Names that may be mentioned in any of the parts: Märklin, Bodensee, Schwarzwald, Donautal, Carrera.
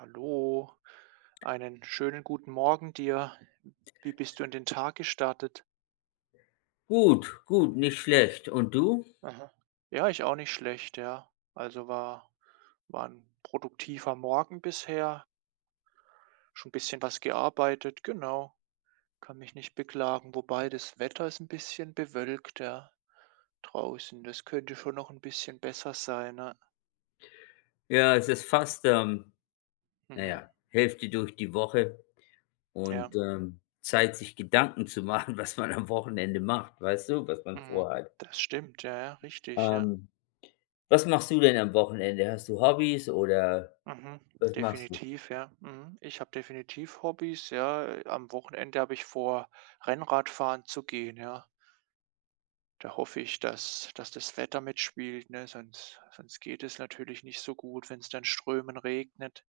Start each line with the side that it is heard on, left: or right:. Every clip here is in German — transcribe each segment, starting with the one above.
right: Hallo, einen schönen guten Morgen dir. Wie bist du in den Tag gestartet?
left: Gut, gut, nicht schlecht. Und du?
right: Aha. Ja, ich auch nicht schlecht, ja. War ein produktiver Morgen bisher, schon ein bisschen was gearbeitet, genau. Kann mich nicht beklagen, wobei das Wetter ist ein bisschen bewölkt, ja, draußen. Das könnte schon noch ein bisschen besser sein, ne?
left: Ja, es ist fast, na
right: Mhm.
left: ja, Hälfte durch die Woche
right: Ja,
left: und, Zeit, sich Gedanken zu machen, was man am Wochenende macht, weißt du, was man
right: mhm.
left: vorhat.
right: Das stimmt, ja, ja, richtig, ja.
left: Ähm, Was machst du denn am Wochenende? Hast du Hobbys oder
right: Mhm,
left: was machst du?
right: definitiv, ja. Mhm. Ich habe definitiv Hobbys, ja. Am Wochenende habe ich vor, Rennradfahren zu gehen, ja. Da hoffe ich, dass das Wetter mitspielt, ne? Sonst geht es natürlich nicht so gut, wenn es dann strömen regnet.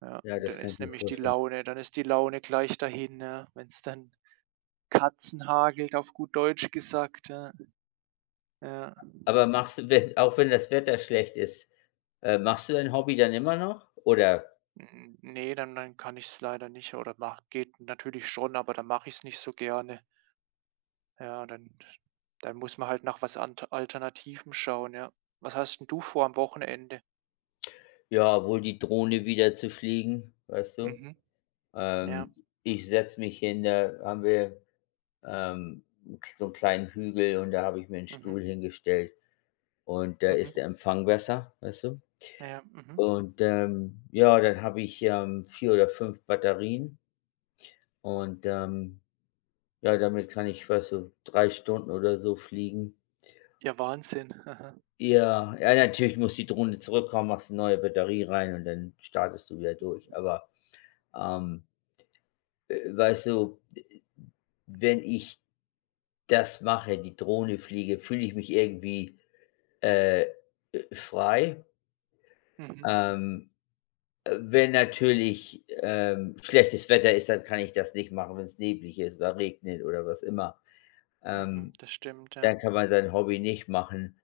right: Ja,
left: Ja, das
right: dann
left: kann ich
right: ist
left: mir
right: nämlich die
left: vorstellen.
right: Laune, dann ist die Laune gleich dahin, ne? Wenn es dann Katzen hagelt, auf gut Deutsch gesagt, ja. Ja. N-
left: Aber machst du, wenn auch wenn das Wetter schlecht ist, machst du dein Hobby dann immer noch? Oder
right: Nee, dann kann ich es leider nicht oder mach, geht natürlich schon, aber dann mache ich es nicht so gerne. Ja, dann muss man halt nach was ant Alternativem schauen, ja. Was hast 'n du vor am Wochenende?
left: ja, wohl die Drohne wieder zu fliegen, weißt du?
right: Mhm. Ja.
left: Ähm, Ich setze mich hin, da haben wir ähm, so 'n kleinen Hügel, und da habe ich mir einen
right: Mhm.
left: Stuhl hingestellt, und da
right: Mhm.
left: ist der Empfang besser, weißt du?
right: Ja. Mhm.
left: Und, ja, dann habe ich, 4 oder 5 Batterien und, ja, damit kann ich, weißt du, 3 Stunden oder so fliegen.
right: Ja, Wahnsinn. Aha.
left: Ja, ja, natürlich muss die Drohne zurückkommen, machst eine neue Batterie rein, und dann startest du wieder durch. Aber, ähm, weißt du, wenn ich das mache, die Drohne fliege, fühle ich mich irgendwie, äh, frei.
right: Mhm.
left: Ähm, wenn natürlich, schlechtes Wetter ist, dann kann ich das nicht machen, wenn es neblig ist oder regnet oder was immer.
right: Mhm.
left: Ähm,
right: Das stimmt, ja.
left: dann kann man sein Hobby nicht machen.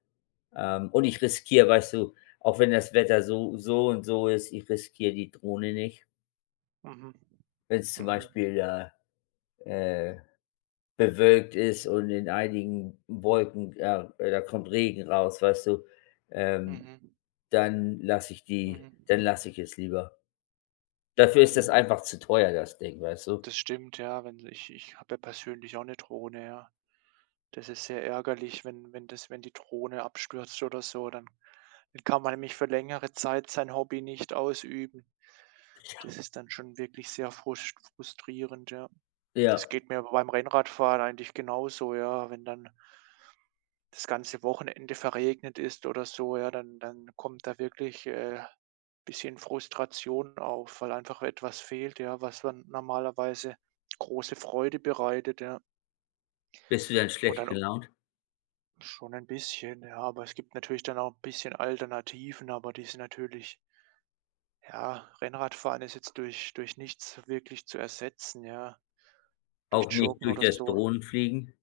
left: Und ich riskiere, weißt du, auch wenn das Wetter so und so ist, ich riskiere die Drohne nicht.
right: Mhm.
left: Wenn es zum
right: Mhm.
left: Beispiel, äh, bewölkt ist und in einigen Wolken, da kommt Regen raus, weißt du, ähm,
right: Mhm. Mhm.
left: dann lasse ich es lieber. Dafür ist das
right: Mhm.
left: einfach zu teuer, das Ding, weißt du?
right: Das stimmt, ja, wenn ich habe ja persönlich auch eine Drohne, ja. Das ist sehr ärgerlich, wenn wenn das wenn die Drohne abstürzt oder so, dann kann man nämlich für längere Zeit sein Hobby nicht ausüben. Das ist dann schon wirklich sehr fruscht frustrierend, ja. Das
left: Ja.
right: geht mir aber beim Rennradfahren eigentlich genauso, ja. Wenn dann das ganze Wochenende verregnet ist oder so, ja, dann kommt da wirklich, bisschen Frustration auf, weil einfach etwas fehlt, ja, was dann normalerweise große Freude bereitet, ja.
left: Bist du dann
right: Und
left: schlecht
right: dann
left: gelaunt?
right: schon ein bisschen, ja, aber es gibt natürlich dann auch ein bisschen Alternativen, aber die sind natürlich ja, Rennradfahren ist jetzt durch nichts wirklich zu ersetzen, ja. Durch
left: Auch nicht
right: Joggen
left: durch
right: oder
left: das
right: so,
left: Drohnenfliegen?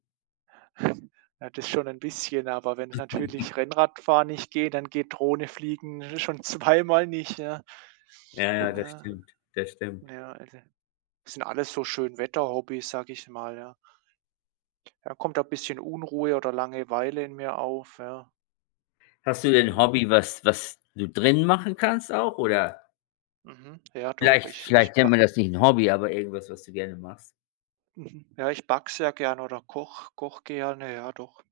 right: ja, das schon ein bisschen, aber wenn es natürlich Rennradfahren nicht geht, dann geht Drohne fliegen schon zweimal nicht, ja.
left: Ja, ja, das
right: Äh,
left: stimmt, das stimmt.
right: ja, also, das sind alles so schön Wetterhobbys, sag ich mal, ja. Da kommt da bisschen Unruhe oder Langeweile in mir auf, ja.
left: Hast du denn 'n
right: Mhm,
left: Hobby, was du drin machen kannst auch, oder
right: mhm, ja doch,
left: vielleicht
right: ich ich
left: vielleicht nennt
right: ba
left: man das nicht ein Hobby, aber irgendwas, was du gerne machst?
right: mhm, ja, ich backe sehr gerne oder koche gerne, ja doch.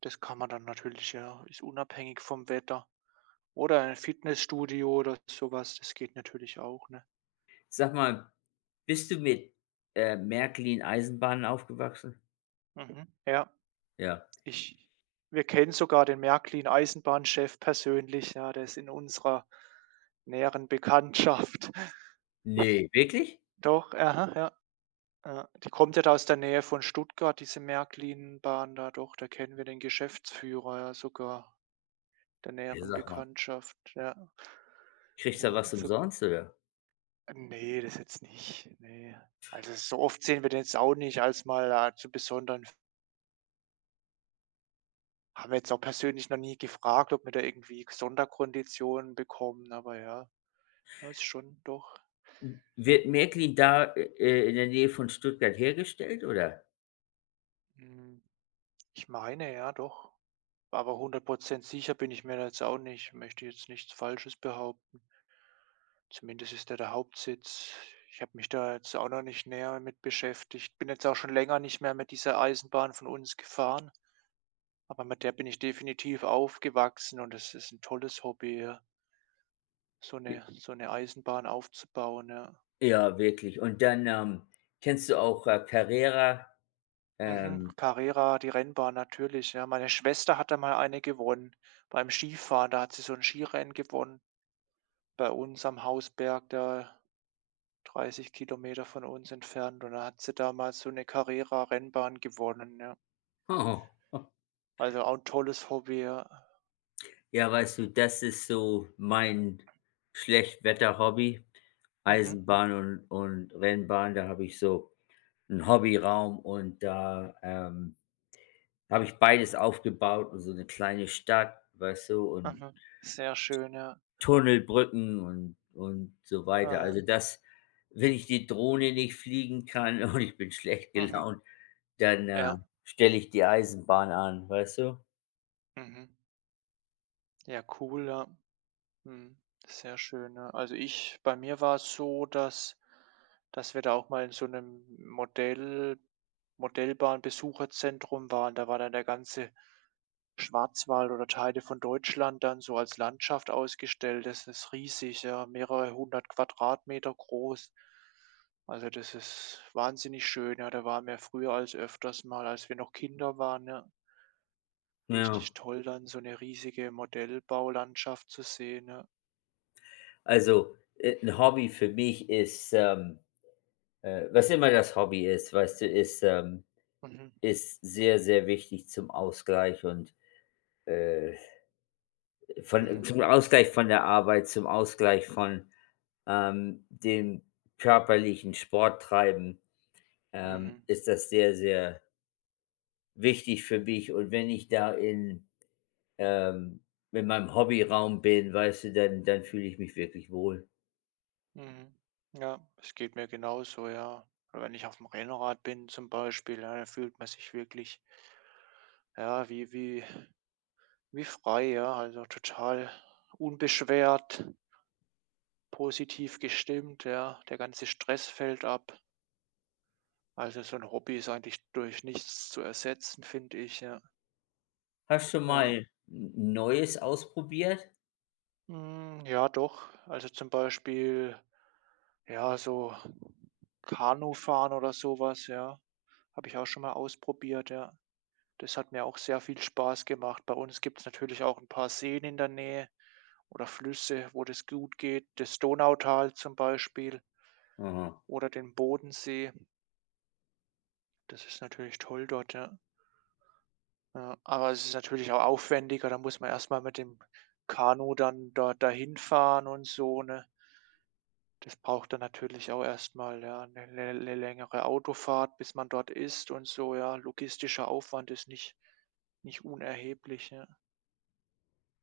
right: Das kann man dann natürlich ja, ist unabhängig vom Wetter. Oder ein Fitnessstudio oder sowas, das geht natürlich auch, ne?
left: Sag mal, bist du mit, Märklin-Eisenbahnen aufgewachsen?
right: Mhm. Ja,
left: Ja.
right: ich wir kennen sogar den Märklin-Eisenbahnchef persönlich, ja, der ist in unserer näheren Bekanntschaft.
left: Ne, wirklich?
right: Doch, aha, ja, ja. Die kommt ja da aus der Nähe von Stuttgart, diese Märklin-Bahn da doch, da kennen wir den Geschäftsführer ja sogar der
left: Ja,
right: näheren
left: sag mal,
right: Bekanntschaft, ja.
left: kriegst du da
right: Ja,
left: was
right: also
left: umsonst, oder?
right: ne, das jetzt nicht, ne. Also, so oft sehen wir den jetzt auch nicht als mal, zu besonderen Haben wir jetzt auch persönlich noch nie gefragt, ob wir da irgendwie Sonderkonditionen bekommen, aber ja, ja, ist schon doch
left: Wird Märklin da, in der Nähe von Stuttgart hergestellt, oder?
right: hm, ich meine, ja doch. Aber 100 sicher bin ich mir da jetzt auch nicht. Möchte jetzt nichts Falsches behaupten. Zumindest ist der Hauptsitz. Ich habe mich da jetzt auch noch nicht näher mit beschäftigt. Bin jetzt auch schon länger nicht mehr mit dieser Eisenbahn von uns gefahren, aber mit der bin ich definitiv aufgewachsen und es ist ein tolles Hobby, ja, so eine Eisenbahn aufzubauen, ja.
left: Ja, wirklich. Und dann, kennst du auch, Carrera?
right: Mhm,
left: Ähm,
right: Carrera, die Rennbahn natürlich, ja. Meine Schwester hat da mal eine gewonnen beim Skifahren. Da hat sie so ein Skirennen gewonnen bei uns am Hausberg, da 30 Kilometer von uns entfernt. Und da hat sie damals so eine Carrera-Rennbahn gewonnen, ja.
left: oh.
right: Also, auch ein tolles Hobby, ja.
left: Ja, weißt du, das ist so mein Schlechtwetter-Hobby.
right: Mhm,
left: Eisenbahn und Rennbahn, da habe ich so 'n Hobbyraum, und da, habe ich beides aufgebaut, und so eine kleine Stadt, weißt du, und
right: mhm. Sehr schön, ja.
left: Tunnelbrücken und so weiter.
right: Mhm,
left: Also, das wenn ich die Drohne nicht fliegen kann und ich bin schlecht
right: mhm.
left: gelaunt, dann,
right: Ja,
left: stelle ich die Eisenbahn an, weißt du?
right: mhm. Ja, cool, ja. Mhm. Sehr schön, ne? Also ich bei mir war es so, dass wir da auch mal in so einem Modellbahnbesucherzentrum waren. Da war dann der ganze Schwarzwald oder Teile von Deutschland dann so als Landschaft ausgestellt. Das ist riesig, ja, mehrere hundert Quadratmeter groß. Also, das ist wahnsinnig schön, ja. Da waren wir früher als öfters mal, als wir noch Kinder waren, ja.
left: Ja.
right: Richtig toll, dann so eine riesige Modellbaulandschaft zu sehen, ja.
left: Also, 'n Hobby für mich ist, was immer das Hobby ist, weißt du, ist, ähm
right: Mhm.
left: ist sehr, sehr wichtig zum Ausgleich, und, äh, von
right: Mhm,
left: zum Ausgleich von der Arbeit, zum Ausgleich von, dem körperlichen Sporttreiben. ähm,
right: mhm,
left: ist das sehr, sehr wichtig für mich. Und wenn ich da ähm, in meinem Hobbyraum bin, weißt du, dann fühle ich mich wirklich wohl.
right: mhm. Ja, es geht mir genauso, ja. Oder wenn ich auf dem Rennrad bin zum Beispiel, ja, da fühlt man sich wirklich ja, wie frei, ja, also total unbeschwert, positiv gestimmt, ja. Der ganze Stress fällt ab. Also, so ein Hobby ist eigentlich durch nichts zu ersetzen, finde ich, ja.
left: Hast du
right: Ja.
left: mal Neues ausprobiert?
right: Hm, ja doch. Also, zum Beispiel, ja, so Kanufahren oder sowas, ja. Habe ich auch schon mal ausprobiert, ja. Das hat mir auch sehr viel Spaß gemacht. Bei uns gibt es natürlich auch ein paar Seen in der Nähe oder Flüsse, wo das gut geht. Das Donautal zum Beispiel
left: Aha.
right: oder den Bodensee. Das ist natürlich toll dort, ja. Ja, aber es ist natürlich auch aufwendiger. Da muss man erst mal mit dem Kanu dann dort dahin fahren und so, ne? Das braucht dann natürlich auch erstmal, ja, eine längere Autofahrt, bis man dort ist und so, ja. Logistischer Aufwand ist nicht unerheblich, ja.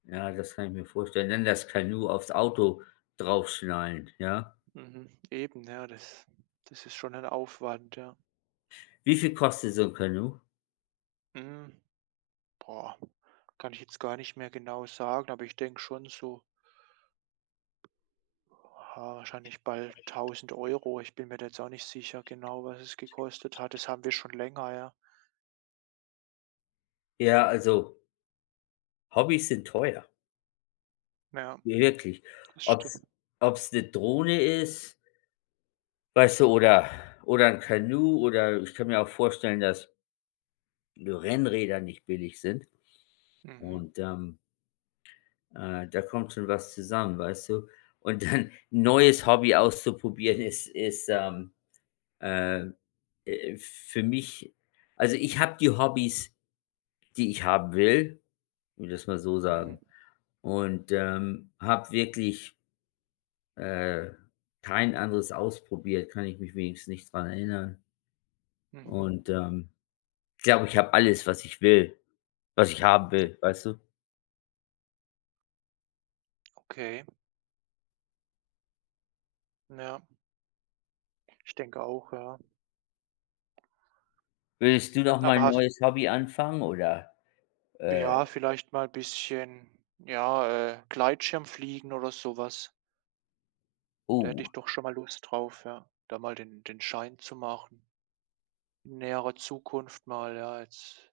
left: Ja, das kann ich mir vorstellen. Dann das Kanu aufs Auto draufschnallen, ja.
right: Mhm. Eben, ja, das ist schon ein Aufwand, ja.
left: Wie viel kostet so ein Kanu?
right: Hm, boah, kann ich jetzt gar nicht mehr genau sagen, aber ich denke schon so, ah, wahrscheinlich bald 1.000 Euro. Ich bin mir da jetzt auch nicht sicher genau, was es gekostet hat. Das haben wir schon länger, ja.
left: Ja, also, Hobbys sind teuer.
right: Ja,
left: Wirklich.
right: das
left: Ob's,
right: stimmt.
left: ob's eine Drohne ist, weißt du, oder ein Kanu, oder ich kann mir auch vorstellen, dass Rennräder nicht billig sind,
right: Mhm.
left: und, da kommt schon was zusammen, weißt du? Und dann 'n neues Hobby auszuprobieren ist, äh, für mich, also, ich habe die Hobbys, die ich haben will, will das mal so sagen,
right: Mhm.
left: und, habe wirklich, äh, kein anderes ausprobiert, kann ich mich wenigstens nicht dran erinnern,
right: Mhm.
left: und, ich glaube, ich habe alles, was ich haben will, weißt du?
right: Okay. Ja, ich denke auch, ja.
left: Würdest du noch mal
right: Aber
left: ein
right: hast
left: neues Hobby anfangen, oder, äh
right: ja, vielleicht mal ein bisschen, ja, Gleitschirmfliegen oder sowas. Da hätte
left: oh,
right: ich doch schon mal Lust drauf, ja, da mal den Schein zu machen. In näherer Zukunft mal, ja, jetzt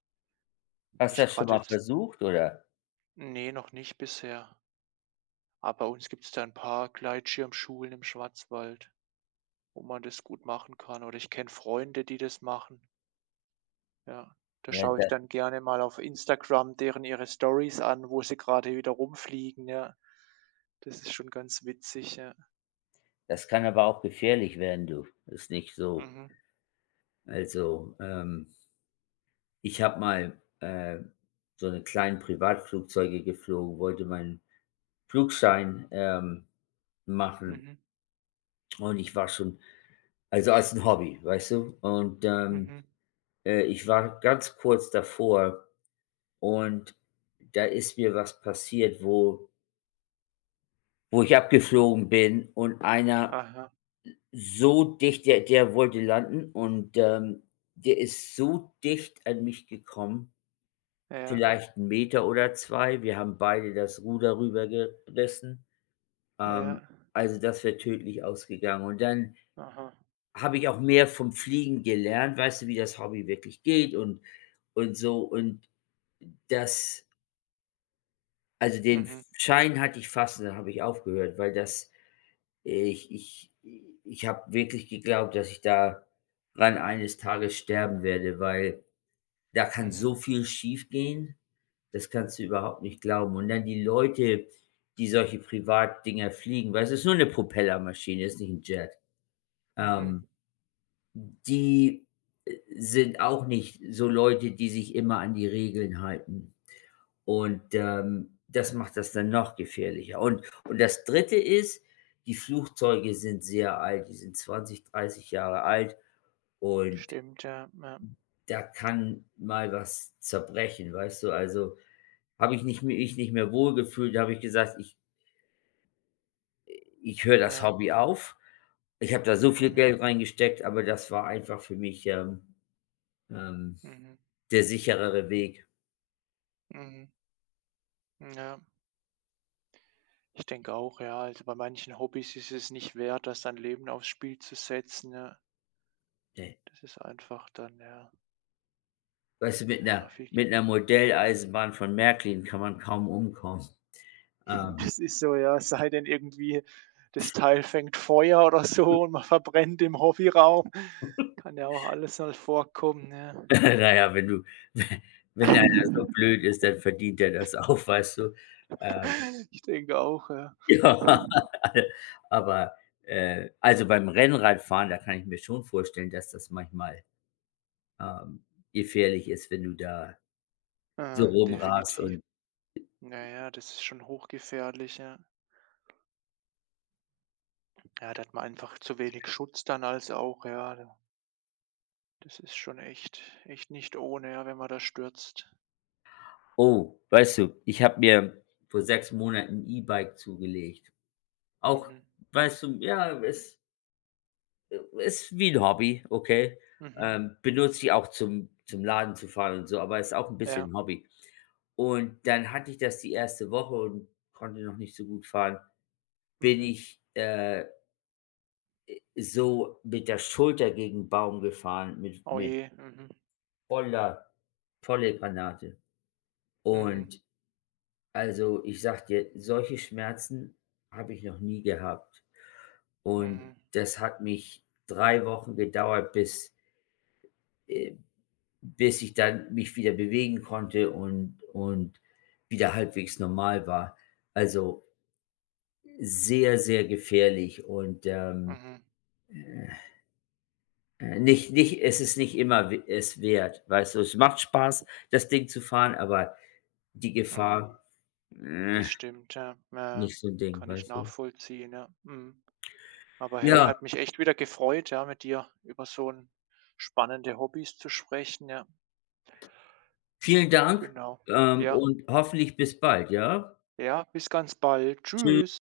left: hast du
right: nicht
left: das schon
right: gerade
left: mal
right: jetzt,
left: versucht, oder?
right: nee, noch nicht bisher. Aber bei uns gibt es da ein paar Gleitschirmschulen im Schwarzwald, wo man das gut machen kann. Oder ich kenne Freunde, die das machen. Ja, da
left: Ja,
right: schaue
left: da
right: ich dann gerne mal auf Instagram deren ihre Stories an, wo sie gerade wieder rumfliegen, ja. Das ist schon ganz witzig, ja.
left: das kann aber auch gefährlich werden, du. Ist nicht so.
right: Mhm.
left: Also, ich habe mal, so 'ne kleinen Privatflugzeuge geflogen, wollte meinen Flugschein, machen,
right: Mhm.
left: und ich war schon, also, als ein Hobby, weißt du? Und,
right: Mhm.
left: ich war ganz kurz davor, und da ist mir was passiert, wo ich abgeflogen bin, und einer
right: Aha.
left: so dicht, der wollte landen, und, der ist so dicht an mich gekommen,
right: Ja.
left: vielleicht 'n Meter oder zwei. Wir haben beide das Ruder rübergerissen. Ähm,
right: Ja.
left: also, das wäre tödlich ausgegangen. Und dann
right: Aha.
left: habe ich auch mehr vom Fliegen gelernt, weißt du, wie das Hobby wirklich geht, und so. Und das also, den
right: Mhm.
left: Schein hatte ich fast, und dann habe ich aufgehört. Weil das Ich ich ich habe wirklich geglaubt, dass ich daran eines Tages sterben werde, weil da kann so
right: Mhm.
left: viel schiefgehen, das kannst du überhaupt nicht glauben. Und dann die Leute, die solche Privatdinger fliegen, weil es ist nur eine Propellermaschine, ist nicht ein Jet.
right: Mhm.
left: Ähm die, sind auch nicht so Leute, die sich immer an die Regeln halten. Und, das macht das dann noch gefährlicher. Und das Dritte ist, die Flugzeuge sind sehr alt, die sind 20, 30 Jahre alt, und
right: Stimmt, ja. Ja.
left: da kann mal was zerbrechen, weißt du? Also, habe ich nicht mich nicht mehr wohlgefühlt, da habe ich gesagt: „Ich höre das
right: Ja.
left: Hobby auf." Ich habe da so viel
right: Mhm.
left: Geld reingesteckt, aber das war einfach für mich, ähm
right: Mhm.
left: der sicherere Weg.
right: Mhm. Ja. Ich denke auch, ja, also, bei manchen Hobbys ist es nicht wert, das sein Leben aufs Spiel zu setzen, ja.
left: Ne.
right: Das ist einfach dann, ja,
left: Weißt du,
right: ja, viel.
left: mit 'ner Modelleisenbahn von Märklin kann man kaum umkommen. Ähm,
right: Das ist so, ja, es sei denn irgendwie, das Teil fängt Feuer oder so und man verbrennt im Hobbyraum. Kann ja auch alles mal vorkommen, ja.
left: na ja, wenn du wenn einer so blöd ist, dann verdient er das auch, weißt du? Ähm,
right: Ich denke auch, ja.
left: ja, aber, also, beim Rennradfahren, da kann ich mir schon vorstellen, dass das manchmal, ähm, gefährlich ist, wenn du da so rumrast und,
right: Definitiv. Naja, das ist schon hochgefährlich, ja. Ja, da hat man einfach zu wenig Schutz dann als auch, ja. Da das ist schon echt nicht ohne, ja, wenn man da stürzt.
left: oh, weißt du, ich habe mir vor 6 Monaten 'n E-Bike zugelegt. Auch,
right: Mhm.
left: weißt du, ja, es ist wie ein Hobby, okay?
right: Mhm.
left: Benutze ich auch zum Laden zu fahren und so, aber ist auch ein bisschen
right: Ja.
left: 'n Hobby. Und dann hatte ich das die erste Woche und konnte noch nicht so gut fahren. Bin
right: Mhm.
left: ich, so mit der Schulter gegen 'n Baum gefahren, mit
right: Oh
left: mit
right: je. Mhm.
left: voller volle Granate.
right: Mhm.
left: Und, also, ich sage dir, solche Schmerzen habe ich noch nie gehabt.
right: Mhm.
left: Und
right: Mhm.
left: das hat mich 3 Wochen gedauert, äh Bis ich dann mich wieder bewegen konnte und wieder halbwegs normal war. Also, sehr, sehr gefährlich, und,
right: Mhm.
left: nicht es ist nicht immer w es wert, weißt du? Es macht Spaß, das Ding zu fahren, aber die
right: Mhm.
left: Gefahr, äh,
right: Das stimmt, ja. Ja,
left: nicht so ein Ding,
right: kann ich
left: weißt du?
right: nachvollziehen, ja. Mhm. Aber hey,
left: Ja,
right: hat mich echt wieder gefreut, ja, mit dir über so 'n spannende Hobbys zu sprechen, ja.
left: vielen Dank,
right: Genau. Ja,
left: und hoffentlich bis bald, ja?
right: ja, bis ganz bald.
left: Tschü
right: Tschüss.